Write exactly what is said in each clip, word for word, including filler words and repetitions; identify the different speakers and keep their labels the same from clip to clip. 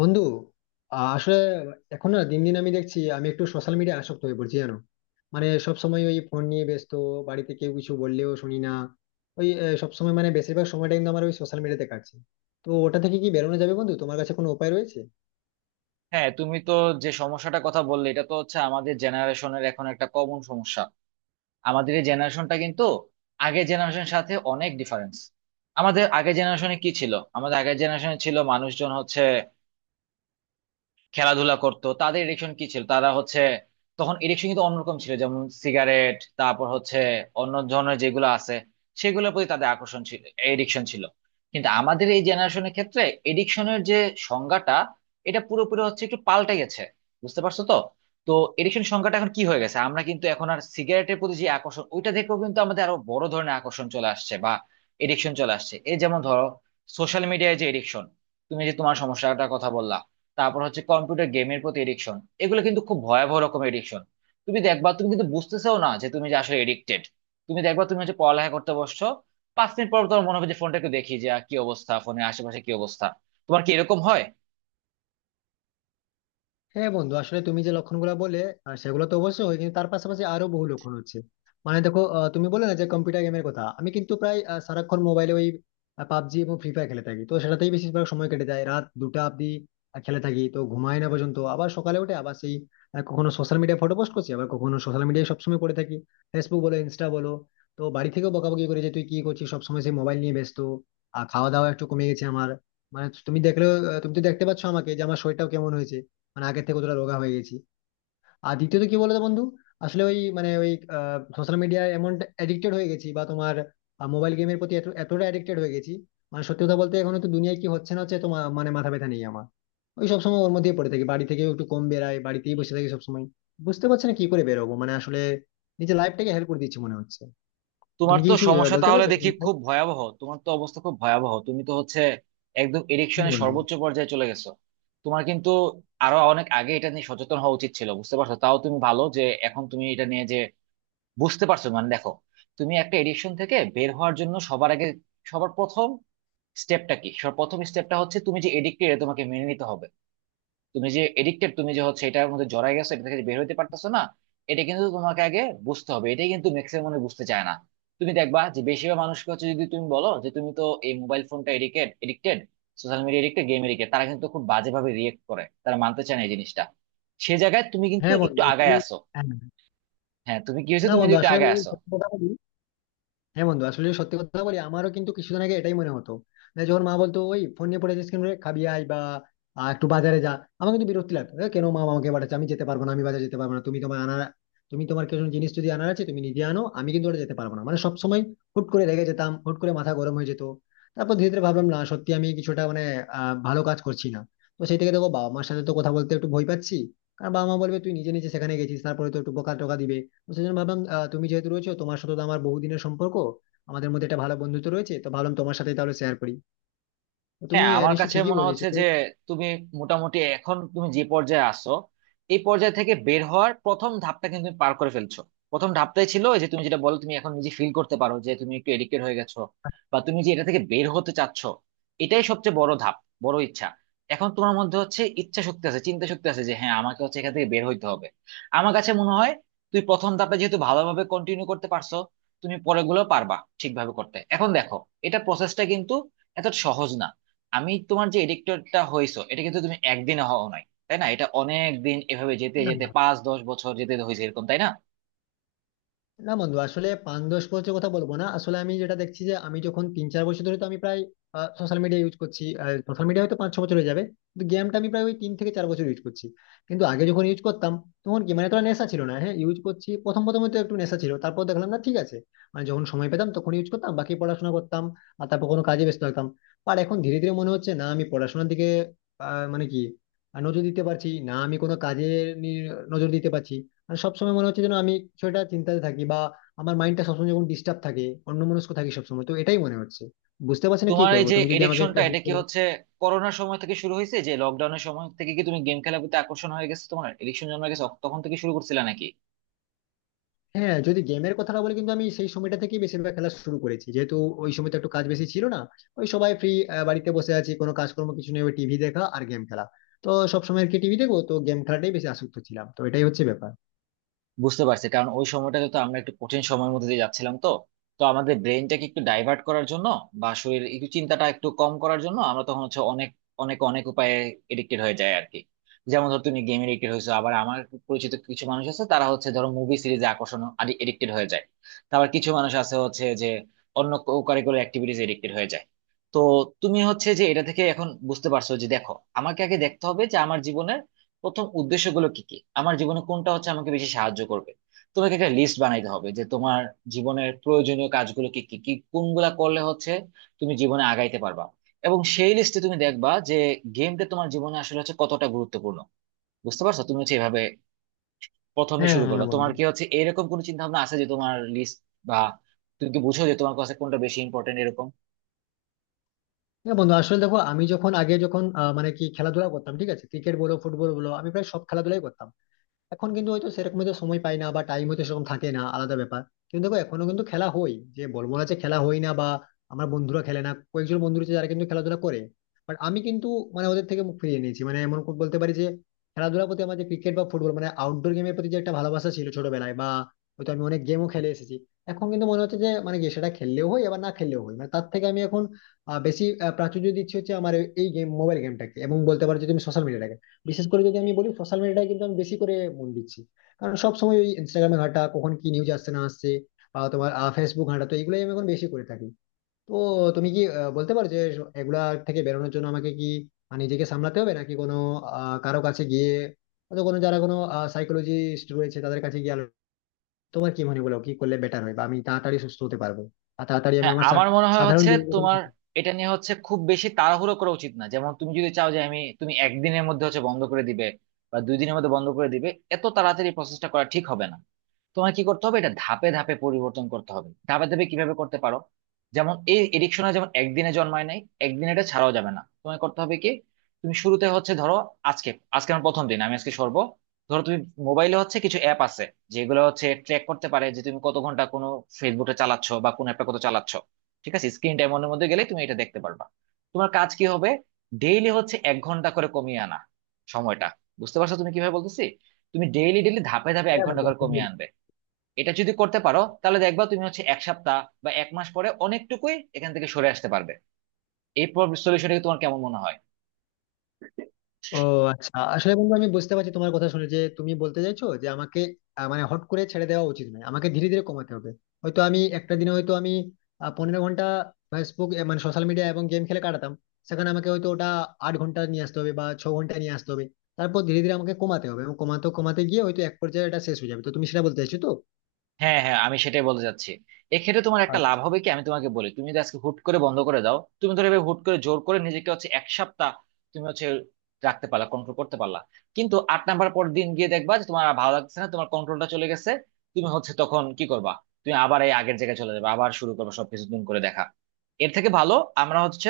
Speaker 1: বন্ধু আহ, আসলে এখন না দিন দিন আমি দেখছি আমি একটু সোশ্যাল মিডিয়া আসক্ত হয়ে পড়ছি জানো। মানে সব সময় ওই ফোন নিয়ে ব্যস্ত, বাড়িতে কেউ কিছু বললেও শুনি না। ওই সব সময় মানে বেশিরভাগ সময়টা কিন্তু আমার ওই সোশ্যাল মিডিয়াতে কাটছে। তো ওটা থেকে কি বেরোনো যাবে বন্ধু, তোমার কাছে কোনো উপায় রয়েছে?
Speaker 2: হ্যাঁ, তুমি তো যে সমস্যাটা কথা বললে, এটা তো হচ্ছে আমাদের জেনারেশনের এখন একটা কমন সমস্যা। আমাদের এই জেনারেশনটা কিন্তু আগের জেনারেশনের সাথে অনেক ডিফারেন্স। আমাদের আগের জেনারেশনে কি ছিল? আমাদের আগের জেনারেশনে ছিল মানুষজন হচ্ছে খেলাধুলা করতো। তাদের এডিকশন কি ছিল? তারা হচ্ছে, তখন এডিকশন কিন্তু অন্যরকম ছিল, যেমন সিগারেট, তারপর হচ্ছে অন্য ধরনের যেগুলো আছে, সেগুলোর প্রতি তাদের আকর্ষণ ছিল, এডিকশন ছিল। কিন্তু আমাদের এই জেনারেশনের ক্ষেত্রে এডিকশনের যে সংজ্ঞাটা, এটা পুরোপুরি হচ্ছে একটু পাল্টে গেছে। বুঝতে পারছো তো? তো এডিকশন সংজ্ঞাটা এখন কি হয়ে গেছে, আমরা কিন্তু এখন আর সিগারেটের প্রতি যে আকর্ষণ ওইটা দেখেও কিন্তু আমাদের আরো বড় ধরনের আকর্ষণ চলে আসছে, বা এডিকশন চলে আসছে। এই যেমন ধরো, সোশ্যাল মিডিয়ায় যে এডিকশন, তুমি যে তোমার সমস্যাটার কথা বললা, তারপর হচ্ছে কম্পিউটার গেমের প্রতি এডিকশন। এগুলো কিন্তু খুব ভয়াবহ রকমের এডিকশন। তুমি দেখবা তুমি কিন্তু বুঝতেছেও না যে তুমি যে আসলে এডিক্টেড। তুমি দেখবা তুমি হচ্ছে পড়ালেখা করতে বসছো, পাঁচ মিনিট পর তোমার মনে হবে যে ফোনটা একটু দেখি যে আহ, কি অবস্থা, ফোনের আশেপাশে কি অবস্থা। তোমার কি এরকম হয়?
Speaker 1: হ্যাঁ বন্ধু, আসলে তুমি যে লক্ষণগুলো বলে আহ, সেগুলো তো অবশ্যই হয় কিন্তু তার পাশাপাশি আরো বহু লক্ষণ হচ্ছে। মানে দেখো, আহ, তুমি বলে না যে কম্পিউটার গেমের কথা, আমি কিন্তু প্রায় আহ, সারাক্ষণ মোবাইলে ওই পাবজি এবং ফ্রি ফায়ার খেলে থাকি, তো সেটাতেই বেশিরভাগ সময় কেটে যায় রাত দুটা অব্দি। আহ, খেলে থাকি তো ঘুমাই না পর্যন্ত, আবার সকালে উঠে আবার সেই আহ, কখনো সোশ্যাল মিডিয়ায় ফটো পোস্ট করছি আবার কখনো সোশ্যাল মিডিয়ায় সবসময় পড়ে থাকি, ফেসবুক বলো ইনস্টা বলো। তো বাড়ি থেকেও বকাবকি করে যে তুই কি করছিস সবসময় সেই মোবাইল নিয়ে ব্যস্ত। আর খাওয়া দাওয়া একটু কমে গেছে আমার। মানে তুমি দেখলেও আহ, তুমি তো দেখতে পাচ্ছ আমাকে যে আমার শরীরটাও কেমন হয়েছে, মানে আগের থেকে কতটা রোগা হয়ে গেছি। আর দ্বিতীয়ত কি বলতো বন্ধু, আসলে ওই মানে ওই সোশ্যাল মিডিয়ায় এমন অ্যাডিক্টেড হয়ে গেছি বা তোমার মোবাইল গেমের প্রতি এত এতটা অ্যাডিক্টেড হয়ে গেছি, মানে সত্যি কথা বলতে এখন তো দুনিয়ায় কি হচ্ছে না হচ্ছে তো মা- মানে মাথা ব্যথা নেই আমার। ওই সব সময় ওর মধ্যেই পড়ে থাকি, বাড়ি থেকেও একটু কম বেড়াই বাড়িতেই বসে থাকি সব সময়। বুঝতে পারছি না কি করে বেরোবো, মানে আসলে নিজের লাইফটাকে হেল্প করে দিচ্ছি মনে হচ্ছে।
Speaker 2: তোমার
Speaker 1: তুমি কি
Speaker 2: তো
Speaker 1: কিছু আহ,
Speaker 2: সমস্যা
Speaker 1: বলতে
Speaker 2: তাহলে
Speaker 1: পারবে কোন
Speaker 2: দেখি
Speaker 1: বিষয়ে?
Speaker 2: খুব ভয়াবহ, তোমার তো অবস্থা খুব ভয়াবহ। তুমি তো হচ্ছে একদম
Speaker 1: হ্যাঁ,
Speaker 2: এডিকশনের
Speaker 1: বন্ধু।
Speaker 2: সর্বোচ্চ পর্যায়ে চলে গেছো। তোমার কিন্তু আরো অনেক আগে এটা নিয়ে সচেতন হওয়া উচিত ছিল, বুঝতে পারছো? তাও তুমি ভালো যে এখন তুমি এটা নিয়ে যে বুঝতে পারছো। মানে দেখো, তুমি একটা এডিকশন থেকে বের হওয়ার জন্য সবার আগে, সবার প্রথম স্টেপটা কি? সবার প্রথম স্টেপটা হচ্ছে তুমি যে এডিক্টেড তোমাকে মেনে নিতে হবে। তুমি যে এডিক্টেড, তুমি যে হচ্ছে এটার মধ্যে জড়াই গেছো, এটা থেকে যে বের হতে পারতেছো না, এটা কিন্তু তোমাকে আগে বুঝতে হবে। এটাই কিন্তু ম্যাক্সিমাম মানুষ বুঝতে চায় না। তুমি দেখবা যে বেশিরভাগ মানুষকে হচ্ছে, যদি তুমি বলো যে তুমি তো এই মোবাইল ফোনটা addicted, addicted social media, addicted game addicted, তারা কিন্তু খুব বাজেভাবে রিয়েক্ট করে, তারা মানতে চায় না এই জিনিসটা। সে জায়গায় তুমি কিন্তু
Speaker 1: হ্যাঁ
Speaker 2: একটু
Speaker 1: বন্ধু
Speaker 2: আগায়
Speaker 1: আসলে-
Speaker 2: আসো।
Speaker 1: হ্যাঁ।
Speaker 2: হ্যাঁ, তুমি কি হয়েছে,
Speaker 1: না
Speaker 2: তুমি কিন্তু
Speaker 1: বন্ধু
Speaker 2: একটু
Speaker 1: আসলে,
Speaker 2: আগায় আসো।
Speaker 1: হ্যাঁ বন্ধু আসলে সত্যি কথা বলি আমারও কিন্তু কিছুদিন আগে এটাই মনে হতো না। যখন মা বলতো ওই ফোন নিয়ে পড়ে যাস কেন রে? খাবি আয় বা আহ, একটু বাজারে যা, আমার কিন্তু বিরক্তি লাগতো, "এ, কেন মা আমাকে পাঠাচ্ছে, আমি যেতে পারবো না, আমি বাজারে যেতে পারবো না। তুমি তোমার আনার, তুমি তোমার কিছু জিনিস যদি আনার আছে তুমি নিজে আনো, আমি কিন্তু ওটা যেতে পারবো না।" মানে সবসময় হুট করে রেগে যেতাম, হুট করে মাথা গরম হয়ে যেত। তারপর ধীরে ধীরে ভাবলাম না সত্যি আমি কিছুটা মানে আহ, ভালো কাজ করছি না। তো সেই থেকে দেখো বাবা মার সাথে তো কথা বলতে একটু ভয় পাচ্ছি, কারণ বাবা মা বলবে তুই নিজে নিজে সেখানে গেছিস, তারপরে তো একটু বকা টকা দিবে। তো সেই জন্য ভাবলাম আহ, তুমি যেহেতু রয়েছো, তোমার সাথে তো আমার বহুদিনের সম্পর্ক, আমাদের মধ্যে একটা ভালো বন্ধুত্ব রয়েছে, তো ভাবলাম তোমার সাথে তাহলে শেয়ার করি। তো তুমি
Speaker 2: হ্যাঁ,
Speaker 1: আহ,
Speaker 2: আমার
Speaker 1: নিশ্চয়ই
Speaker 2: কাছে
Speaker 1: ঠিকই
Speaker 2: মনে
Speaker 1: বলেছো
Speaker 2: হচ্ছে
Speaker 1: তো।
Speaker 2: যে তুমি মোটামুটি এখন তুমি যে পর্যায়ে আসো, এই পর্যায় থেকে বের হওয়ার প্রথম ধাপটা কিন্তু তুমি পার করে ফেলছো। প্রথম ধাপটাই ছিল ওই যে তুমি যেটা বলো, তুমি এখন নিজে ফিল করতে পারো যে তুমি একটু এডিক্টেড হয়ে গেছো, বা তুমি যে এটা থেকে বের হতে চাচ্ছো, এটাই সবচেয়ে বড় ধাপ, বড় ইচ্ছা। এখন তোমার মধ্যে হচ্ছে ইচ্ছা শক্তি আছে, চিন্তা শক্তি আছে যে হ্যাঁ, আমাকে হচ্ছে এখান থেকে বের হইতে হবে। আমার কাছে মনে হয়, তুই প্রথম ধাপটা যেহেতু ভালোভাবে কন্টিনিউ করতে পারছো, তুমি পরেগুলো পারবা ঠিকভাবে করতে। এখন দেখো, এটা প্রসেসটা কিন্তু এত সহজ না। আমি তোমার যে এডিক্টরটা হয়েছো এটা কিন্তু তুমি একদিনে হও নাই, তাই না? এটা অনেক দিন এভাবে যেতে
Speaker 1: না,
Speaker 2: যেতে
Speaker 1: না,
Speaker 2: পাঁচ দশ বছর যেতে হয়েছে এরকম, তাই না?
Speaker 1: না বন্ধু আসলে পাঁচ দশ বছরের কথা বলবো না, আসলে আমি যেটা দেখছি যে আমি যখন তিন চার বছর ধরে তো আমি প্রায় সোশ্যাল মিডিয়া ইউজ করছি। সোশ্যাল মিডিয়া হয়তো পাঁচ ছ বছর হয়ে যাবে, কিন্তু গেমটা আমি প্রায় ওই তিন থেকে চার বছর ইউজ করছি। কিন্তু আগে যখন ইউজ করতাম তখন কি মানে তোরা নেশা ছিল না, হ্যাঁ ইউজ করছি প্রথম প্রথম হয়তো একটু নেশা ছিল তারপর দেখলাম না ঠিক আছে, মানে যখন সময় পেতাম তখন ইউজ করতাম বাকি পড়াশোনা করতাম আর তারপর কোনো কাজে ব্যস্ত থাকতাম। আর এখন ধীরে ধীরে মনে হচ্ছে না আমি পড়াশোনার দিকে আহ, মানে কি আহ, নজর দিতে পারছি না, আমি কোনো কাজে নি- নজর দিতে পারছি। মানে সবসময় মনে হচ্ছে যেন আমি কিছু একটা চিন্তাতে থাকি বা আমার মাইন্ডটা সবসময় যখন ডিস্টার্ব থাকে, অন্যমনস্ক থাকি সবসময় তো এটাই মনে হচ্ছে। বুঝতে পারছি না কি
Speaker 2: তোমার এই
Speaker 1: করবো,
Speaker 2: যে
Speaker 1: তুমি যদি আমাকে একটু
Speaker 2: এডিকশনটা, এটা
Speaker 1: help
Speaker 2: কি
Speaker 1: করো।
Speaker 2: হচ্ছে করোনার সময় থেকে শুরু হয়েছে, যে লকডাউনের সময় থেকে কি তুমি গেম খেলার প্রতি আকর্ষণ হয়ে গেছে, তোমার এডিকশন জন্ম গেছে তখন থেকে শুরু করছিলে নাকি?
Speaker 1: হ্যাঁ যদি গেমের কথাটা বলি কিন্তু আমি সেই সময়টা থেকেই বেশিরভাগ খেলা শুরু করেছি, যেহেতু ওই সময় তো একটু কাজ বেশি ছিল না, ওই সবাই ফ্রি, বাড়িতে বসে আছি কোনো কাজকর্ম কিছু নেই, ওই টিভি দেখা আর গেম খেলা। তো সবসময় আর কি টিভি দেখবো, তো গেম খেলাটাই বেশি আসক্ত ছিলাম, তো এটাই হচ্ছে ব্যাপার।
Speaker 2: বুঝতে পারছি, কারণ ওই সময়টাতে তো আমরা একটু কঠিন সময়ের মধ্যে দিয়ে যাচ্ছিলাম, তো তো আমাদের ব্রেনটাকে একটু ডাইভার্ট করার জন্য বা শরীর একটু চিন্তাটা একটু কম করার জন্য আমরা তখন হচ্ছে অনেক অনেক অনেক উপায়ে এডিক্টেড হয়ে যায় আর কি। যেমন ধর তুমি গেম এডিক্টেড হয়েছো, আবার আমার পরিচিত কিছু মানুষ আছে, তারা হচ্ছে ধরো মুভি সিরিজে আকর্ষণ এডিক্টেড হয়ে যায়। তারপর কিছু মানুষ আছে হচ্ছে যে অন্য কারিকুলার অ্যাক্টিভিটিস এডিক্টেড হয়ে যায়। তো তুমি হচ্ছে যে এটা থেকে এখন বুঝতে পারছো যে দেখো, আমাকে আগে দেখতে হবে যে আমার জীবনের প্রথম উদ্দেশ্যগুলো কি কি, আমার জীবনে কোনটা হচ্ছে আমাকে বেশি সাহায্য করবে। তোমাকে একটা লিস্ট বানাইতে হবে যে তোমার জীবনের প্রয়োজনীয় কাজগুলো কি কি কি, কোনগুলা করলে হচ্ছে তুমি জীবনে আগাইতে পারবা। এবং সেই লিস্টে তুমি দেখবা যে গেমটা তোমার জীবনে আসলে হচ্ছে কতটা গুরুত্বপূর্ণ। বুঝতে পারছো? তুমি হচ্ছে এভাবে প্রথমে
Speaker 1: হ্যাঁ
Speaker 2: শুরু
Speaker 1: হ্যাঁ হ্যাঁ,
Speaker 2: করবা। তোমার
Speaker 1: বন্ধু।
Speaker 2: কি হচ্ছে এরকম কোনো চিন্তা ভাবনা আছে যে তোমার লিস্ট, বা তুমি কি বুঝো যে তোমার কাছে কোনটা বেশি ইম্পর্টেন্ট এরকম?
Speaker 1: হ্যাঁ বন্ধু আসলে দেখো আমি যখন আগে যখন আহ, মানে কি খেলাধুলা করতাম, ঠিক আছে ক্রিকেট বলো ফুটবল বলো আমি প্রায় সব খেলাধুলাই করতাম। এখন কিন্তু হয়তো সেরকম হয়তো সময় পাই না বা টাইম হয়তো সেরকম থাকে না, আলাদা ব্যাপার। কিন্তু দেখো এখনো কিন্তু খেলা হয়, যে বলবো না যে খেলা হয় না বা আমার বন্ধুরা খেলে না, কয়েকজন বন্ধু রয়েছে যারা কিন্তু খেলাধুলা করে। বাট আমি কিন্তু মানে ওদের থেকে মুখ ফিরিয়ে নিয়েছি, মানে এমন করে বলতে পারি যে খেলাধুলার প্রতি আমার যে ক্রিকেট বা ফুটবল মানে আউটডোর গেমের প্রতি যে একটা ভালোবাসা ছিল ছোটবেলায় বা হয়তো আমি অনেক গেমও খেলে এসেছি, এখন কিন্তু মনে হচ্ছে যে মানে কি সেটা খেললেও হয় আবার না খেললেও হয়, মানে তার থেকে আমি এখন আহ, বেশি আহ, প্রাচুর্য দিচ্ছি হচ্ছে আমার এই গেম মোবাইল গেমটাকে এবং বলতে পারো যে তুমি সোশ্যাল মিডিয়াটাকে। বিশেষ করে যদি আমি বলি সোশ্যাল মিডিয়ায় কিন্তু আমি বেশি করে মন দিচ্ছি, কারণ সব সময় ওই ইনস্টাগ্রামে ঘাটা কখন কি নিউজ আসছে না আসছে বা তোমার ফেসবুক ঘাটা, তো এগুলোই আমি এখন বেশি করে থাকি। তো তুমি কি আহ, বলতে পারো যে এগুলা থেকে বেরোনোর জন্য আমাকে কি মানে নিজেকে সামলাতে হবে নাকি কোনো আহ কারো কাছে গিয়ে হয়তো কোনো, যারা কোনো সাইকোলজিস্ট রয়েছে তাদের কাছে গিয়ে আলো- তোমার কি মনে বলো কি করলে বেটার হয় বা আমি তাড়াতাড়ি সুস্থ হতে পারবো আর তাড়াতাড়ি আমি
Speaker 2: হ্যাঁ,
Speaker 1: আমার সা-
Speaker 2: আমার মনে হয়
Speaker 1: সাধারণ
Speaker 2: হচ্ছে তোমার এটা নিয়ে হচ্ছে খুব বেশি তাড়াহুড়ো করা উচিত না। যেমন তুমি যদি চাও যে আমি তুমি একদিনের মধ্যে হচ্ছে বন্ধ করে দিবে বা দুই দিনের মধ্যে বন্ধ করে দিবে, এত তাড়াতাড়ি প্রসেসটা করা ঠিক হবে না। তোমার কি করতে হবে, এটা ধাপে ধাপে পরিবর্তন করতে হবে। ধাপে ধাপে কিভাবে করতে পারো, যেমন এই এডিকশনে যেমন একদিনে জন্মায় নাই, একদিনে এটা ছাড়াও যাবে না। তোমায় করতে হবে কি, তুমি শুরুতে হচ্ছে ধরো আজকে আজকে আমার প্রথম দিন, আমি আজকে সরবো। ধরো তুমি মোবাইলে হচ্ছে কিছু অ্যাপ আছে যেগুলো হচ্ছে ট্র্যাক করতে পারে যে তুমি কত ঘন্টা কোনো ফেসবুকে চালাচ্ছ, বা কোন অ্যাপটা কত চালাচ্ছ। ঠিক আছে, স্ক্রিন টাইম এর মধ্যে গেলে তুমি এটা দেখতে পারবা। তোমার কাজ কি হবে, ডেইলি হচ্ছে এক ঘন্টা করে কমিয়ে আনা সময়টা। বুঝতে পারছো তুমি কিভাবে বলতেছি? তুমি ডেইলি ডেইলি ধাপে ধাপে এক ঘন্টা করে
Speaker 1: জীবনে।
Speaker 2: কমিয়ে আনবে। এটা যদি করতে পারো তাহলে দেখবা তুমি হচ্ছে এক সপ্তাহ বা এক মাস পরে অনেকটুকুই এখান থেকে সরে আসতে পারবে। এই সলিউশনটা তোমার কেমন মনে হয়?
Speaker 1: ও আচ্ছা আসলে বন্ধু, আমি বুঝতে পারছি তোমার কথা শুনে যে তুমি বলতে চাইছো যে আমাকে আহ, মানে হট করে ছেড়ে দেওয়া উচিত নয়, আমাকে ধীরে ধীরে কমাতে হবে। হয়তো আমি একটা দিনে হয়তো আমি আহ, পনেরো ঘন্টা ফেসবুক এ, মানে সোশ্যাল মিডিয়া এবং গেম খেলে কাটাতাম, সেখানে আমাকে হয়তো ওটা আট ঘন্টা নিয়ে আসতে হবে বা ছ ঘন্টা নিয়ে আসতে হবে। তারপর ধীরে ধীরে আমাকে কমাতে হবে এবং কমাতে কমাতে গিয়ে হয়তো এক পর্যায়ে এটা শেষ হয়ে যাবে, তো তুমি সেটা বলতে চাইছো তো।
Speaker 2: হ্যাঁ, হ্যাঁ, আমি সেটাই বলতে চাচ্ছি। এক্ষেত্রে তোমার একটা লাভ হবে কি, আমি তোমাকে বলি, তুমি যদি আজকে হুট করে বন্ধ করে দাও, তুমি ধরো এভাবে হুট করে জোর করে নিজেকে হচ্ছে এক সপ্তাহ তুমি হচ্ছে রাখতে পারলা, কন্ট্রোল করতে পারলা, কিন্তু আট নাম্বার পর দিন গিয়ে দেখবা যে তোমার আর ভালো লাগছে না, তোমার কন্ট্রোলটা চলে গেছে। তুমি হচ্ছে তখন কি করবা, তুমি আবার এই আগের জায়গায় চলে যাবে, আবার শুরু করবে সবকিছু নতুন করে দেখা। এর থেকে ভালো আমরা হচ্ছে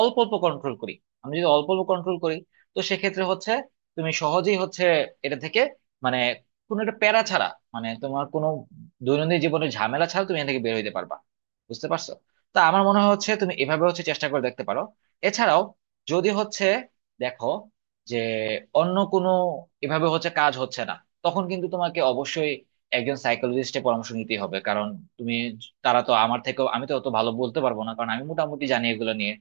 Speaker 2: অল্প অল্প কন্ট্রোল করি। আমি যদি অল্প অল্প কন্ট্রোল করি, তো সেক্ষেত্রে হচ্ছে তুমি সহজেই হচ্ছে এটা থেকে, মানে কোনো একটা প্যারা ছাড়া, মানে তোমার কোনো দৈনন্দিন জীবনের ঝামেলা ছাড়া তুমি এখান থেকে বের হইতে পারবা। বুঝতে পারছো? তা আমার মনে হয় হচ্ছে তুমি এভাবে হচ্ছে চেষ্টা করে দেখতে পারো। এছাড়াও যদি হচ্ছে দেখো যে অন্য কোনো, এভাবে হচ্ছে কাজ হচ্ছে না, তখন কিন্তু তোমাকে অবশ্যই একজন সাইকোলজিস্টের পরামর্শ নিতেই হবে। কারণ তুমি, তারা তো আমার থেকেও, আমি তো অত ভালো বলতে পারবো না, কারণ আমি মোটামুটি জানি এগুলো নিয়ে।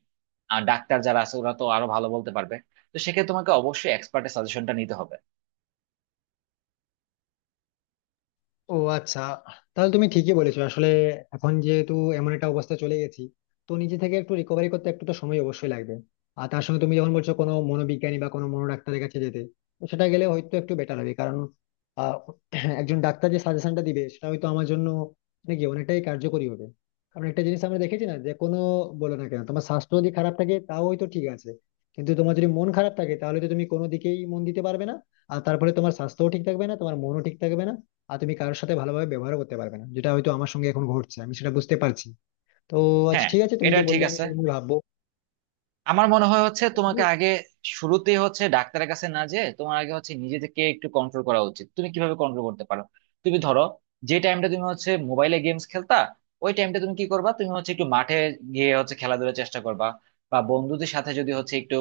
Speaker 2: আর ডাক্তার যারা আছে ওরা তো আরো ভালো বলতে পারবে। তো সেক্ষেত্রে তোমাকে অবশ্যই এক্সপার্টের সাজেশনটা নিতে হবে।
Speaker 1: ও আচ্ছা, তাহলে তুমি ঠিকই বলেছো আসলে। এখন যেহেতু এমন একটা অবস্থা চলে গেছি তো নিজে থেকে একটু রিকভারি করতে একটু তো সময় অবশ্যই লাগবে। আর তার সঙ্গে তুমি যখন বলছো কোনো মনোবিজ্ঞানী বা কোনো মনোডাক্তারের কাছে যেতে, তো সেটা গেলে হয়তো একটু বেটার হবে, কারণ আহ, একজন ডাক্তার যে সাজেশনটা দিবে সেটা হয়তো আমার জন্য মানে কি অনেকটাই কার্যকরী হবে। কারণ একটা জিনিস আমরা দেখেছি না যে কোনো, বলো না কেন তোমার স্বাস্থ্য যদি খারাপ থাকে তাও হয়তো ঠিক আছে, কিন্তু তোমার যদি মন খারাপ থাকে তাহলে তো তুমি কোনো দিকেই মন দিতে পারবে না, আর তারপরে তোমার স্বাস্থ্যও ঠিক থাকবে না তোমার মনও ঠিক থাকবে না, আর তুমি কারোর সাথে ভালোভাবে ব্যবহার করতে পারবে না, যেটা হয়তো আমার সঙ্গে এখন ঘটছে আমি সেটা বুঝতে পারছি। তো আচ্ছা
Speaker 2: হ্যাঁ,
Speaker 1: ঠিক আছে, তুমি
Speaker 2: এটা
Speaker 1: যে
Speaker 2: ঠিক
Speaker 1: বললে আমি
Speaker 2: আছে।
Speaker 1: সেটা নিয়ে ভাববো
Speaker 2: আমার মনে হয় হচ্ছে
Speaker 1: বন্ধু।
Speaker 2: তোমাকে আগে, শুরুতেই হচ্ছে ডাক্তারের কাছে না যেয়ে তোমার আগে হচ্ছে নিজেকে একটু কন্ট্রোল করা উচিত। তুমি কিভাবে কন্ট্রোল করতে পারো, তুমি ধরো যে টাইমটা তুমি হচ্ছে মোবাইলে গেমস খেলতা, ওই টাইমটা তুমি কি করবা, তুমি হচ্ছে একটু মাঠে গিয়ে হচ্ছে খেলাধুলার চেষ্টা করবা, বা বন্ধুদের সাথে যদি হচ্ছে একটু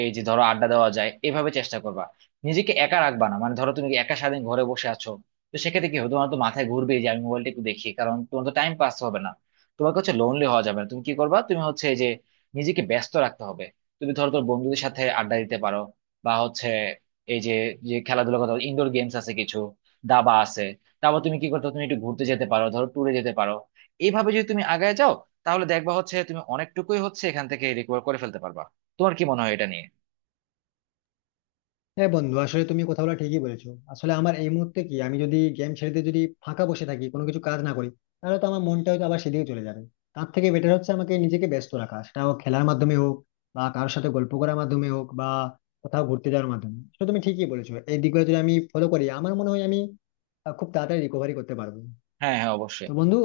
Speaker 2: এই যে ধরো আড্ডা দেওয়া যায়, এভাবে চেষ্টা করবা। নিজেকে একা রাখবা না, মানে ধরো তুমি একা সারাদিন ঘরে বসে আছো, তো সেক্ষেত্রে কি হবে, তোমার তো মাথায় ঘুরবে যে আমি মোবাইলটা একটু দেখি, কারণ তোমার তো টাইম পাস হবে না। তোমাকে হচ্ছে লোনলি হওয়া যাবে না। তুমি কি করবা, তুমি হচ্ছে এই যে নিজেকে ব্যস্ত রাখতে হবে। তুমি ধরো তোর বন্ধুদের সাথে আড্ডা দিতে পারো, বা হচ্ছে এই যে, যে খেলাধুলা কথা ইনডোর গেমস আছে কিছু, দাবা আছে। তারপর তুমি কি করতে পারো? তুমি একটু ঘুরতে যেতে পারো, ধরো ট্যুরে যেতে পারো। এইভাবে যদি তুমি আগায় যাও, তাহলে দেখবা হচ্ছে তুমি অনেকটুকুই হচ্ছে এখান থেকে রিকভার করে ফেলতে পারবা। তোমার কি মনে হয় এটা নিয়ে?
Speaker 1: হ্যাঁ বন্ধু আসলে তুমি কথাগুলো ঠিকই বলেছো। আসলে আমার এই মুহূর্তে কি আমি যদি গেম ছেড়ে দিয়ে যদি ফাঁকা বসে থাকি কোনো কিছু কাজ না করি, তাহলে তো আমার মনটা হয়তো আবার সেদিকে চলে যাবে। তার থেকে বেটার হচ্ছে আমাকে নিজেকে ব্যস্ত রাখা, সেটা হোক খেলার মাধ্যমে হোক বা কারোর সাথে গল্প করার মাধ্যমে হোক বা কোথাও ঘুরতে যাওয়ার মাধ্যমে। সেটা তুমি ঠিকই বলেছো, এই দিকগুলো যদি আমি ফলো করি আমার মনে হয় আমি আহ, খুব তাড়াতাড়ি রিকভারি করতে পারবো।
Speaker 2: হ্যাঁ, হ্যাঁ, অবশ্যই।
Speaker 1: তো বন্ধু,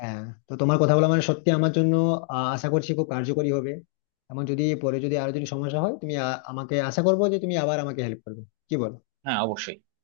Speaker 1: হ্যাঁ, তো তোমার কথা বলা মানে সত্যি আমার জন্য আহ, আশা করছি খুব কার্যকরী হবে। এবং যদি পরে যদি আরো যদি সমস্যা হয় তুমি আ- আমাকে আশা করবো যে তুমি আবার আমাকে হেল্প করবে, কি বল?
Speaker 2: হ্যাঁ, অবশ্যই।